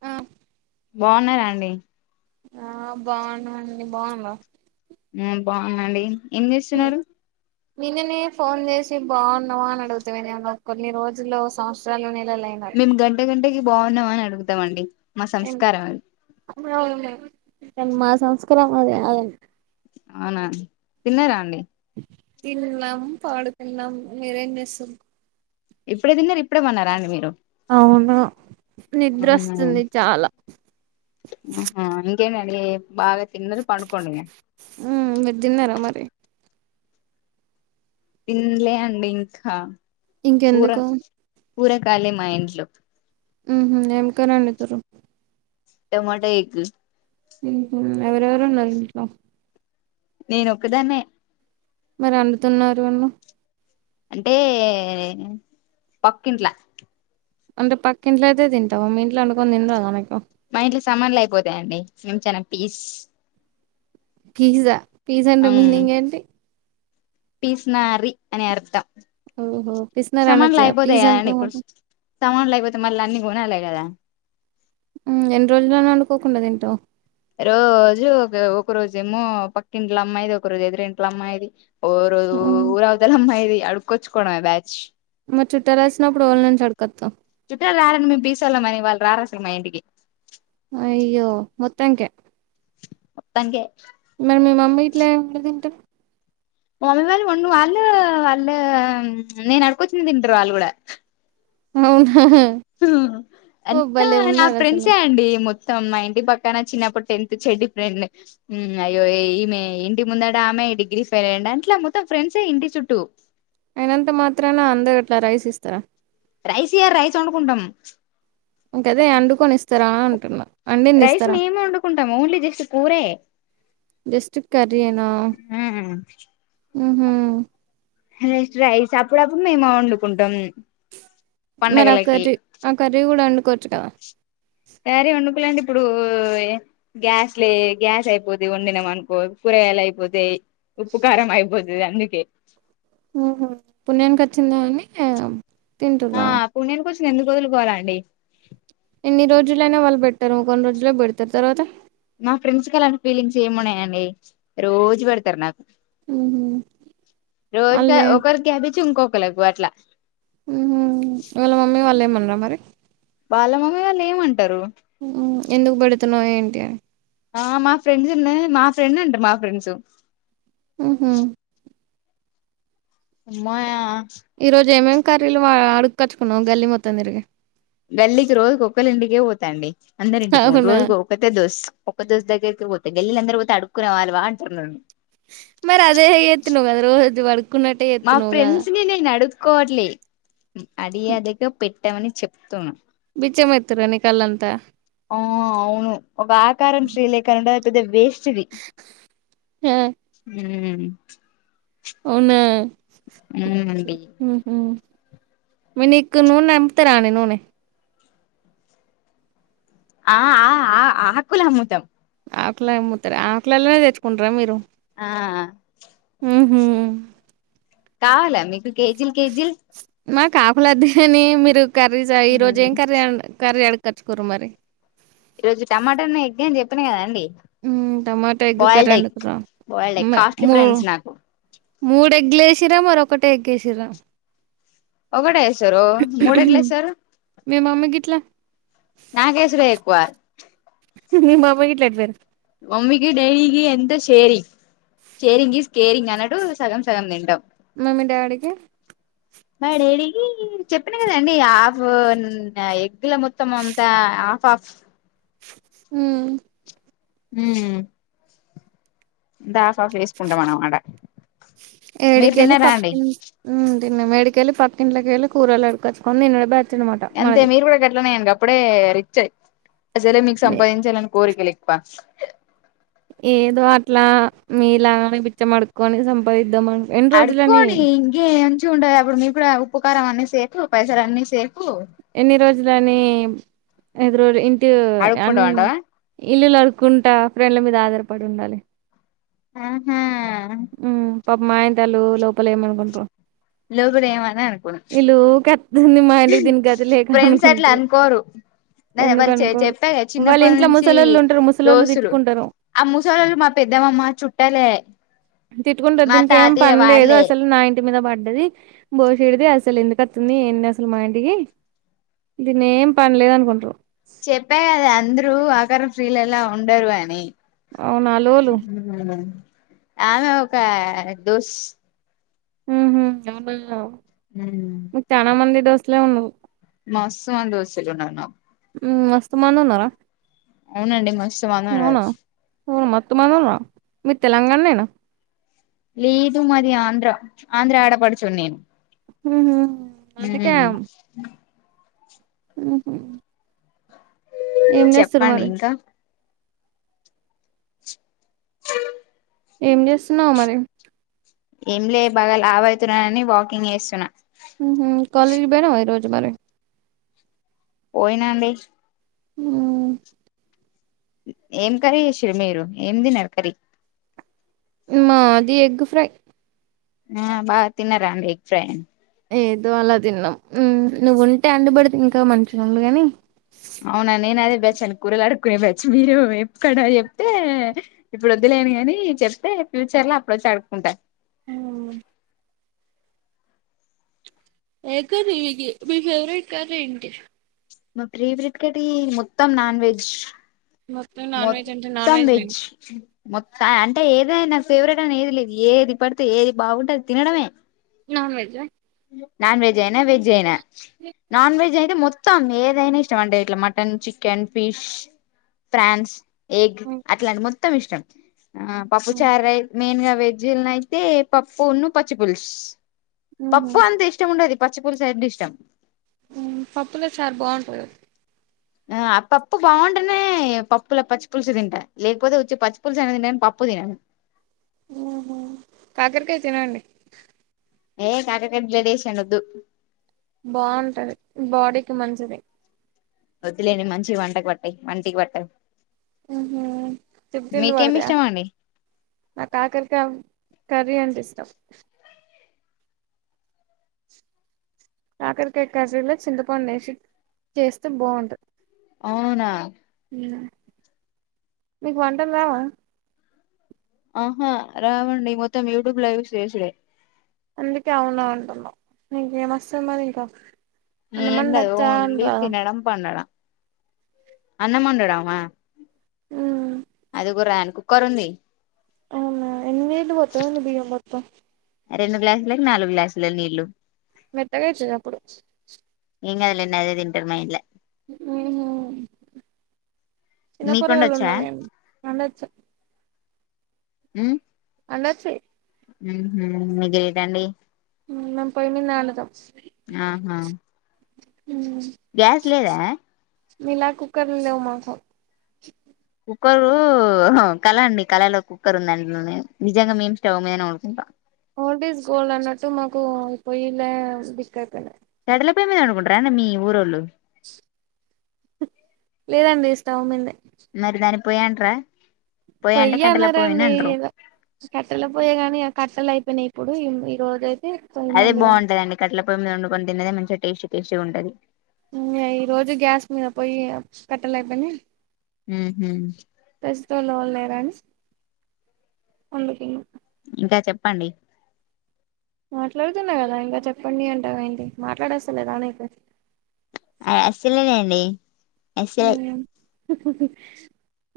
ఆ బాగున్నారండి ఆ బాగున్నాండి బాగున్నా బాగుందండి ఏం చేస్తున్నారు నిన్ననే ఫోన్ చేసి బాగున్నావా అని అడుగుతనేమో కొన్ని రోజుల్లో సంవత్సరాలు నెలలు అయినారు నిమ్ గంటె గంట గ బాగున్నామ అని అడుగుతాంమండి మా సంస్కారం అది కానీ మా సంస్కారం అది కదండీ అవునా తిన్నారా అండి తిన్నం పడుకునం మీరేం చేస్తున్నారు ఇప్పుడే తిన్నారు ఇప్పుడే పోన్నారా అండి మీరు అవునా అవునా నిద్రస్తుంది చాలా అే బాగా తిన్నారు పడుకోండి ఇగ హు మీరు తిన్నారా మరి తిన్లే అండి ఇంకా ఇంకెందుకు కూరకాలే మా ఇంట్లో ఉహు [unintelligible] ఏం ఇద్దరు టమాటో ఎగ్ హుహు ఎవరెవరూ ఉన్నారు ఇంట్లో నేను ఒక్కదాన్నే మరి అండుతున్నారు అన్నావ్ అంటే పక్కింట్ల అంటే పక్కింట్లో అయితే తింటావు మీ ఇంట్లో వండుకొని తినరాధ మీ ఇంట్లో మా ఇంట్లో సమాన్లు అయిపోతాయండి మేము చానా పీస్ ఫీజా పిజ్జా అంటే మీనింగ్ ఏంటి పీసినారి అని అర్థం ఓహో! సమాన్లు పిసినారనొచ్చుగా. అయిపోతాయిడి పీసంటావు ఇప్పుడు కదా! సమాన్లు అయిపోతే మళ్ళీ అన్ని కొనాలి కదా హు ఎన్ని రోజులు అని వండుకోకుండా తింటావ్ రోజు ఒక ఒక రోజేమో పక్కింట్ల అమ్మాయిది ఒక రోజు ఎదురింట్ల అమ్మాయిది ఓ హ్మ్. ఊరవతల అమ్మాయ ది అడుక్కో మే బ్యాచ్ మరి చుట్టలు వచ్చినప్పుడు వల్ల నుంచి అడుకొత్తావ్ చుట్టాలు రారని మేము పిలిసోళ్ళం అని వాళ్ళు రారు మా ఇంటికి అయ్యో మొత్తాంక మొత్తానికే మరి మీ మమ్మీ ఇట్లా యడతింటారు మమ్మీ వాళ్ళు ఉం వాళ్ళు వాళ్ళు నేను అడుకొచ్చి తింటారు వాళ్ళు కూడా అవునా అంతా భలే నా ఉన్నారు ఆసలు ఫ్రెండ్సే అండి మొత్తం మా ఇంటి పక్కన చిన్నప్పుడు టెన్త్ చెడ్డి ఫ్రెండ్ అయ్యో ఈమె ఇంటి ముందడు ఆమె డిగ్రీ ఫెయిల్ అయ్యండు అంట్ మొత్తం ఫ్రెండ్సే ఇంటి చుట్టూ అయినంత మాత్రాన అందరు అట్లా రైస్ ఇస్తారా రైస్య రైస్ వండుకుంటాం. ఇక ఆదే వండుకొనిస్తారా అ అంటున్నా అండింది రైస్ ఇస్తారా మేము వండుకుంటాం ఓన్లీ జస్ట్ కూరే జస్ట్ కర్రీ నా ఊ రస్ రైస్ అప్పుడప్పుడు మేము వండుకుంటాం. మరి ఆ పండగలకి కర్రీ ఆ కర్రీ కూడా వండుకోచ్చ కోవచ్చు కదా యా [unintelligible] లంటే ఇప్పుడు గ్యాస్ లే గ్యాస్ అయిపోత వండినాం అనుకో కూరగాయలు అయిపోతాయి. ఉపకారం అయిబోద్ ఇ అందుకే పుణ్యానికి వచ్చిందా అని తింటూ ఆ రా పుణ్యానికి ఎందుకు వదులుకోవాలండి ఎన్ని రోజులైనా వాళ్ళు పెట్టారు కొన్ని రోజుల్లో పెడతారు తర్వాత మా ఫ్రెండ్స్ కలాన్న ఫీలింగ్స్ ఏమున్నాయండి రోజు పెడతారు నాకు ఉహు రోజ క అల్లే ఒక క చుకో కు అట్లా వాళ్ళ మమ్మీ వాళ్ళే మ అ మరి బాలమమ్మ వాళ్ళు ఏమంటారు ఎందుకు పెడుతున్నా ఏంటి అని ఆ మా ఫ్రెండ్స్ ఉన్నా మా ఫ్రెండ్ అంట మా ఫ్రెండ్స్ ఉహు అమ్మో ఈ రోజు ఏమేమి కర్రీలు అడుక్చ్చుకున్నా్ గల్లి మొత్తందీరికి గల్లీకి రోజు ఒకక్కలి ఇంంటికే పోతాండి అందరి ఇంటికి అవునా రోజు ఒకక్కే దోస్త్ ఒక దోస్త్ దగ్గరికి పోతే గిల్ అందర తడుకునే వాాల వాంటంది మరి అదే ఎత్ నువ్ అది బడు మా ఫ్రెండ్స్ ని నేన్ అడుగు కోట్లీ అడిే అద పె పెట్టమని చెప్తున్నాం బిచ్చం ఎత్తురా నీ కళ్ళంతా ఆ అవును ఒక ఆకారం శ్రీలేకారంంట ది బెస్ట్ ఆ హ్మ్మ్ అ అవున ఉ అండిీ మేని ఇ ను నెపు తరానే నూనే ఆ ఆ ఆ ఆ ఆకులమ్ముతం ఆకులా ఏమ్ముతార ఆకులలోనే తెచ్చుకుంటర మీరు ఆ ఉహు కావాల మీకు కేజిల్ కేజిల్ మాక్ ఆకులొద్దు గని మీరు కర్రీస ఈ రోజు ఏం కర్రి వండు కర్రీ అడుగ్ కచ్చ్ కుర్రా మరి ఈ రోజు టమాటని ఎగ్అని చెప్పిన కదండి మ్మ్ tomato egg curry boiled and egg raw boiled egg మ్మ్ కాస్ట్లీ మోవ్ ఫ్రెండ్స్ నాకు మూడు ఎగ్లేసిర మరొక్కటి ఎగ్గేసిర ఒకటె ఏస్తరు మూడు ఎట్లేసరు మీ మమ్మీ గిట్లా నాకేసుడే ఎక్కువ మా ఆవ్వా ఇట్లే ఎత్త్తారు మా మమ్మీకి డైలీ ఎంత షేరింగ్ షేరింగ్ ఈస్ కేరింగ్ అన్నట్టు సగం సగం తింటాం మేం మీ డాడీకి మా డాడీ చెప్పిన కదండి హాఫ్ ఎగ్గుల మొత్తం అంతా హాఫ్ హాఫ్ మ్మ్ మ్మ్ దాస్ టాప్స్ వేసుకుంటాం అన్నమాట మీరు తిన్నారా అండి నిన్నా మేడికెళ్ళి పక్కింట్లెకెళ్ళి కూరలు అడుకొచ్చుకొని తినడబా అంతే మీరు గూడ గట్లమేఇంగా అప్పుడే రిచ్చ్ అసలే మీకు మే సంపాయించాలని కోరికలు ఎక్కువ ఏదో అట్ల మీలాగనే బిచ్చమడుక్కొని సంపాది అడుక్కోని ఇంగేమ్ [unintelligible] ఉంటది అప్పుడు మీకు కూడ ఉప్పు, కారం అన్ని సేఫు పైసలు అన్ని సేఫు ఎన్ని రోజులనీ [unintelligible] [unintelligible] అన్ అడుక్కుంటాం అంటావా ఇల్లులడ్ కుంటా ఫ్రెండ్ల మీద ఆధారపడి ఉండాలి మ్మ్ హ్మ్ హ్మ్ పాపం మాయంతలు లోపలేమనుకుంట్రో లోగుడు ఏమన్నా అనుకొని ఊకే అత్తుంది మా ఇంటికి దీని గతి లేక ఫ్రెండ్స్ అట్లా అనుకుంట్రు అనుకోరు నేన్ ఎవళ్ళు చే ఎందుకనుకో చెప్పాగ వాళ్ళ చిన్నప్పటి ఇంట్లో నుంచి ముసలోళ్ళు ఉంటరు ముసలోళ్ళు దోస్తులు తిట్టుకుంటరు ఆ ముసలోళ్లు మా పెద్దమ్మమ్మ చుట్టాలే తిట్టుకుంటరు మా దీనికి ఏం తాతయ్య పనిలేదు వాళ్ళే అసలు నా ఇం ఇట్టి మీద పడ్డది బోసిడిది అసలు ఎందుకచ్చింది ఏందసలు మా ఇంటికి దీన్నేం పనలేదు అనుకుంటారు స్త్రీలేలా ఉండరు అని అవునా లోలు మ్మ్ ఆమె ఒక దోస్ హ్మ్ అవునా చాన మంది డోస్ అట్లే ఉన్నవ్ మస్త్ మంది దోస్తులు ఉన్నారు నాకు మస్త్ మందున్నర అవునండి మస్తు మంది ఉన్నరు ఉమ్ మత్తు మందున్నర మీది తెలంగానేనా లేదు మాది ఆంధ్ర ఆంధ్ర ఆడపడుచు ని నేను ఊహు ఊహు హు ఊహు చెప్పండి ఇంక ఏం చేస్తున్నావ్ మరి ఏం లే బాగ లావువుతున్నాని వాకింగ్ చేస్తున్నా ఊహు కాలేజ్ కి పోయినావ ఈరోజ మరి పోయిన అండి ఉమ్ ఏం కర్రీ చేసిండ్రు మీరు ఏం తిన్నారు కర్రీ మాది ఎగ్ ఫ్రై న బాగా తిన్నారా అండి ఎగ్ ఫ్రై ఏదో అలా తిన్నాం ఉమ్ నువ్వు తింటా అంటె ఇంకా మంచిగా ఉండు గానీ అవునా నేను అదే బచ్చల కూరలు కడుక్కొని పర్చి మీర వేపు కోడ వేపుతె ఎప్పుడు చ ఇప్పుడు వద్దులేను కాని చెప్తే ఫ్యూచర్ లో అప్పుడు వచ్చి అడుక్కుంటారు ఏ కర్రీ ఇగి మీ ఫేవరెట్ కర్రీ ఏంటి మా ఫ్రీ బ్రిట్ కట్టీ మొత్తం నాన్ వెజ్ మొత్తం నాన్ వెజ్ అంటే నాన్ మొత్తం వెజ్ లేండి మొత్తం అంటె ఏదైనా ఫేవరెట్ అని ఏది లేదు ఏది పడితే ఏది బాగుంటే అది తినడమే నాన్ వెజ్జ నాన్ వెజ్ అయిన వెజ్ అయిన నాన్ వెజ్ అయితే మొత్తం ఏదైనా ఇష్టం అంటే ఇట్లా mutton chicken fish prawns egg అట్లాంటి మొ మొత్తం ఇష్టం ఆ పప్పు చార్ మెయిన్ గా వెజ్జున్నయితే పప్పును పచ్చి పులుసు పప్పు అంటే ఇష్టం ఉండదు పచ్చి పులుసు అంటే ఇష్టం ఉయ్ పప్పులో చార్ బాగుంటంది ఆయ్ పప్పు బాగుంటేనే పప్పుల పచ్చి పులుసు తింటా లేకపోతే వచ్చి పచ్చి పులుసు తింటాను పప్పు తినను ఊహు కాకరకయ తినండి ఏ యో కాకరకాయ జడెం సోద్దు బాగుంటది బాడికి మంచిది వద్దులేని మంచివి వంటకు పట్టాయి వంటికి పట్టవు ఉహు తిగ్గలు పడతాయ ఇష్టం అండి ఆ ఆకలికి కర్రీ అంటె ఇష్టం కాకరికాయ కర్రీ లో చింతపండు ఏసి చేస్తే బాగుంటది అవునా నీకు వంటలు రావా ఆహా రావండి మొత్తం యూట్యూబ్ లోచిస్ చేసిడే అందుకే అవునా అంటున్న నెకెంవస్తది ఇంకా ఏం దది అన్నమండొచ్చా అని ఓన్లీ రాదా తినడం పన్నడం అన్నమండడామా మ్మ్ అదికు రా అన్ కుక్కరుంది అవునా ఎన్ని నీళ్లు బొత్తవ్ బియ్యం మొత్తం రెండు గ్లాసులకి నాలుగు గ్లాసులు నీళ్ళు మెత్తగా అయితది అప్పుడు ఏం కాదులే ఆదే తింటర్ మా ఇంట్ల హు హు చిన్న మీకుండొచ్చా పోరగల్లవున్నారేం ఉండచ్చు హమ్ అలాగే మీ గ్రేటండి మేమ్ పొయ్యిమెదవొందుతం ఆహా గ్యాస్ లేదా మీలా కుక్కర్లు లేవు మాకు కుక్కరు కళ అండి కళలో కుక్కర్ ఉందండి నిజంగా మేము స్టవ్ మీదనే వండుకుంటాం ఓల్డ్ ఈస్ గోల్డ్ అన్నట్టు మకూ పోయ్యిలా దిక్కు అయిపోయిందియి కట్టల పోయి మీద వండుకుంటార మీ ఊరోళ్ళు ష్ లేదండి స్టవ్ మీదనె పోయండ్ర పొయ్యి అనరండి ఏదో కట్టెల పోయి కానీ ఆ కట్టెలు అయితే అని ఇప్పుడు ఇరోజే అదే బాగుంటదండి కట్ల పోయి మీద వండుకోని తిన్నది మంచి టేస్టీ టేస్టీ ఉండది ఇంగ ఈ రోజు గ్యాస్ మీద పోయి కట్టల అయిపోయినాయి ఊ హుమ్ ప్రస్తుతల్లో వాళ్ళు లేరా అండి ఇంకా చెప్పండి మాట్లాడుతున్నా కదా ఇంకా చెప్పండి అంటా ఏంటి మాట్లాడేసలేదా నీకు అసల్ లేదండి అసల్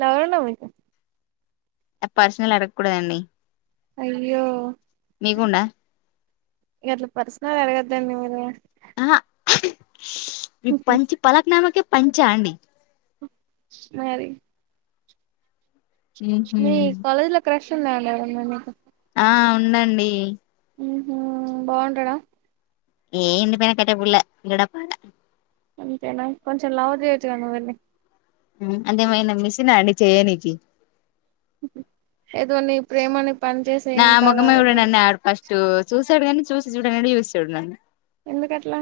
నవ్వేన మీతే పర్సనల్ అడగకూడదండి అయ్యో మీకుందా ఇట్లు పర్సనల్ అడగద్దండీ మీరు ఆహ ఈ పంచ్ పలక్నామకే పంచా అండి మరి ఉహు మీ కాలేజ్ లో క్రష్ న్నా ఎవరన్నా నీకు ఆ ఉండండి హ బాగుంటాడా ఏ ఎండిపోయిన కట్టేపుల్ల గడ్డ పారా అంతంతేనా కొంచెం లావు చేయొచ్చుగా నువ్వు వెళ్లి అదేమైన మిషన అండి చేయనీకి ఏదో నిీ ప్రేమని పని చేసే నా ఇంకా మొఖమే లవ్ అవుతాడు చూడడండి అడు ఫస్టు సూస్థాడుకాని చూసి చూడనట్టు చూస్తాడు న్నాను ఎందుకట్లా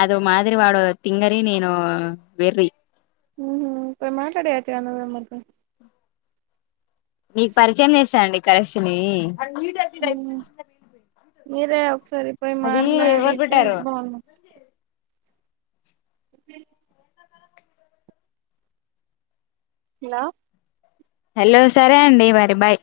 అదో మాదిరి వాడో తింగరి నేను వెర్రి మ్ హు పోయి మాట్లాడియ్యొచ్చు నువ్వే మరి పోయి మీకు పరిచయం చేస్తాండి క్రాష్ నీ అదిప్పుడుదు సరిపోయి మాట్లాడితే బాగున్నా హలో హలో సరే అండి మరి బాయ్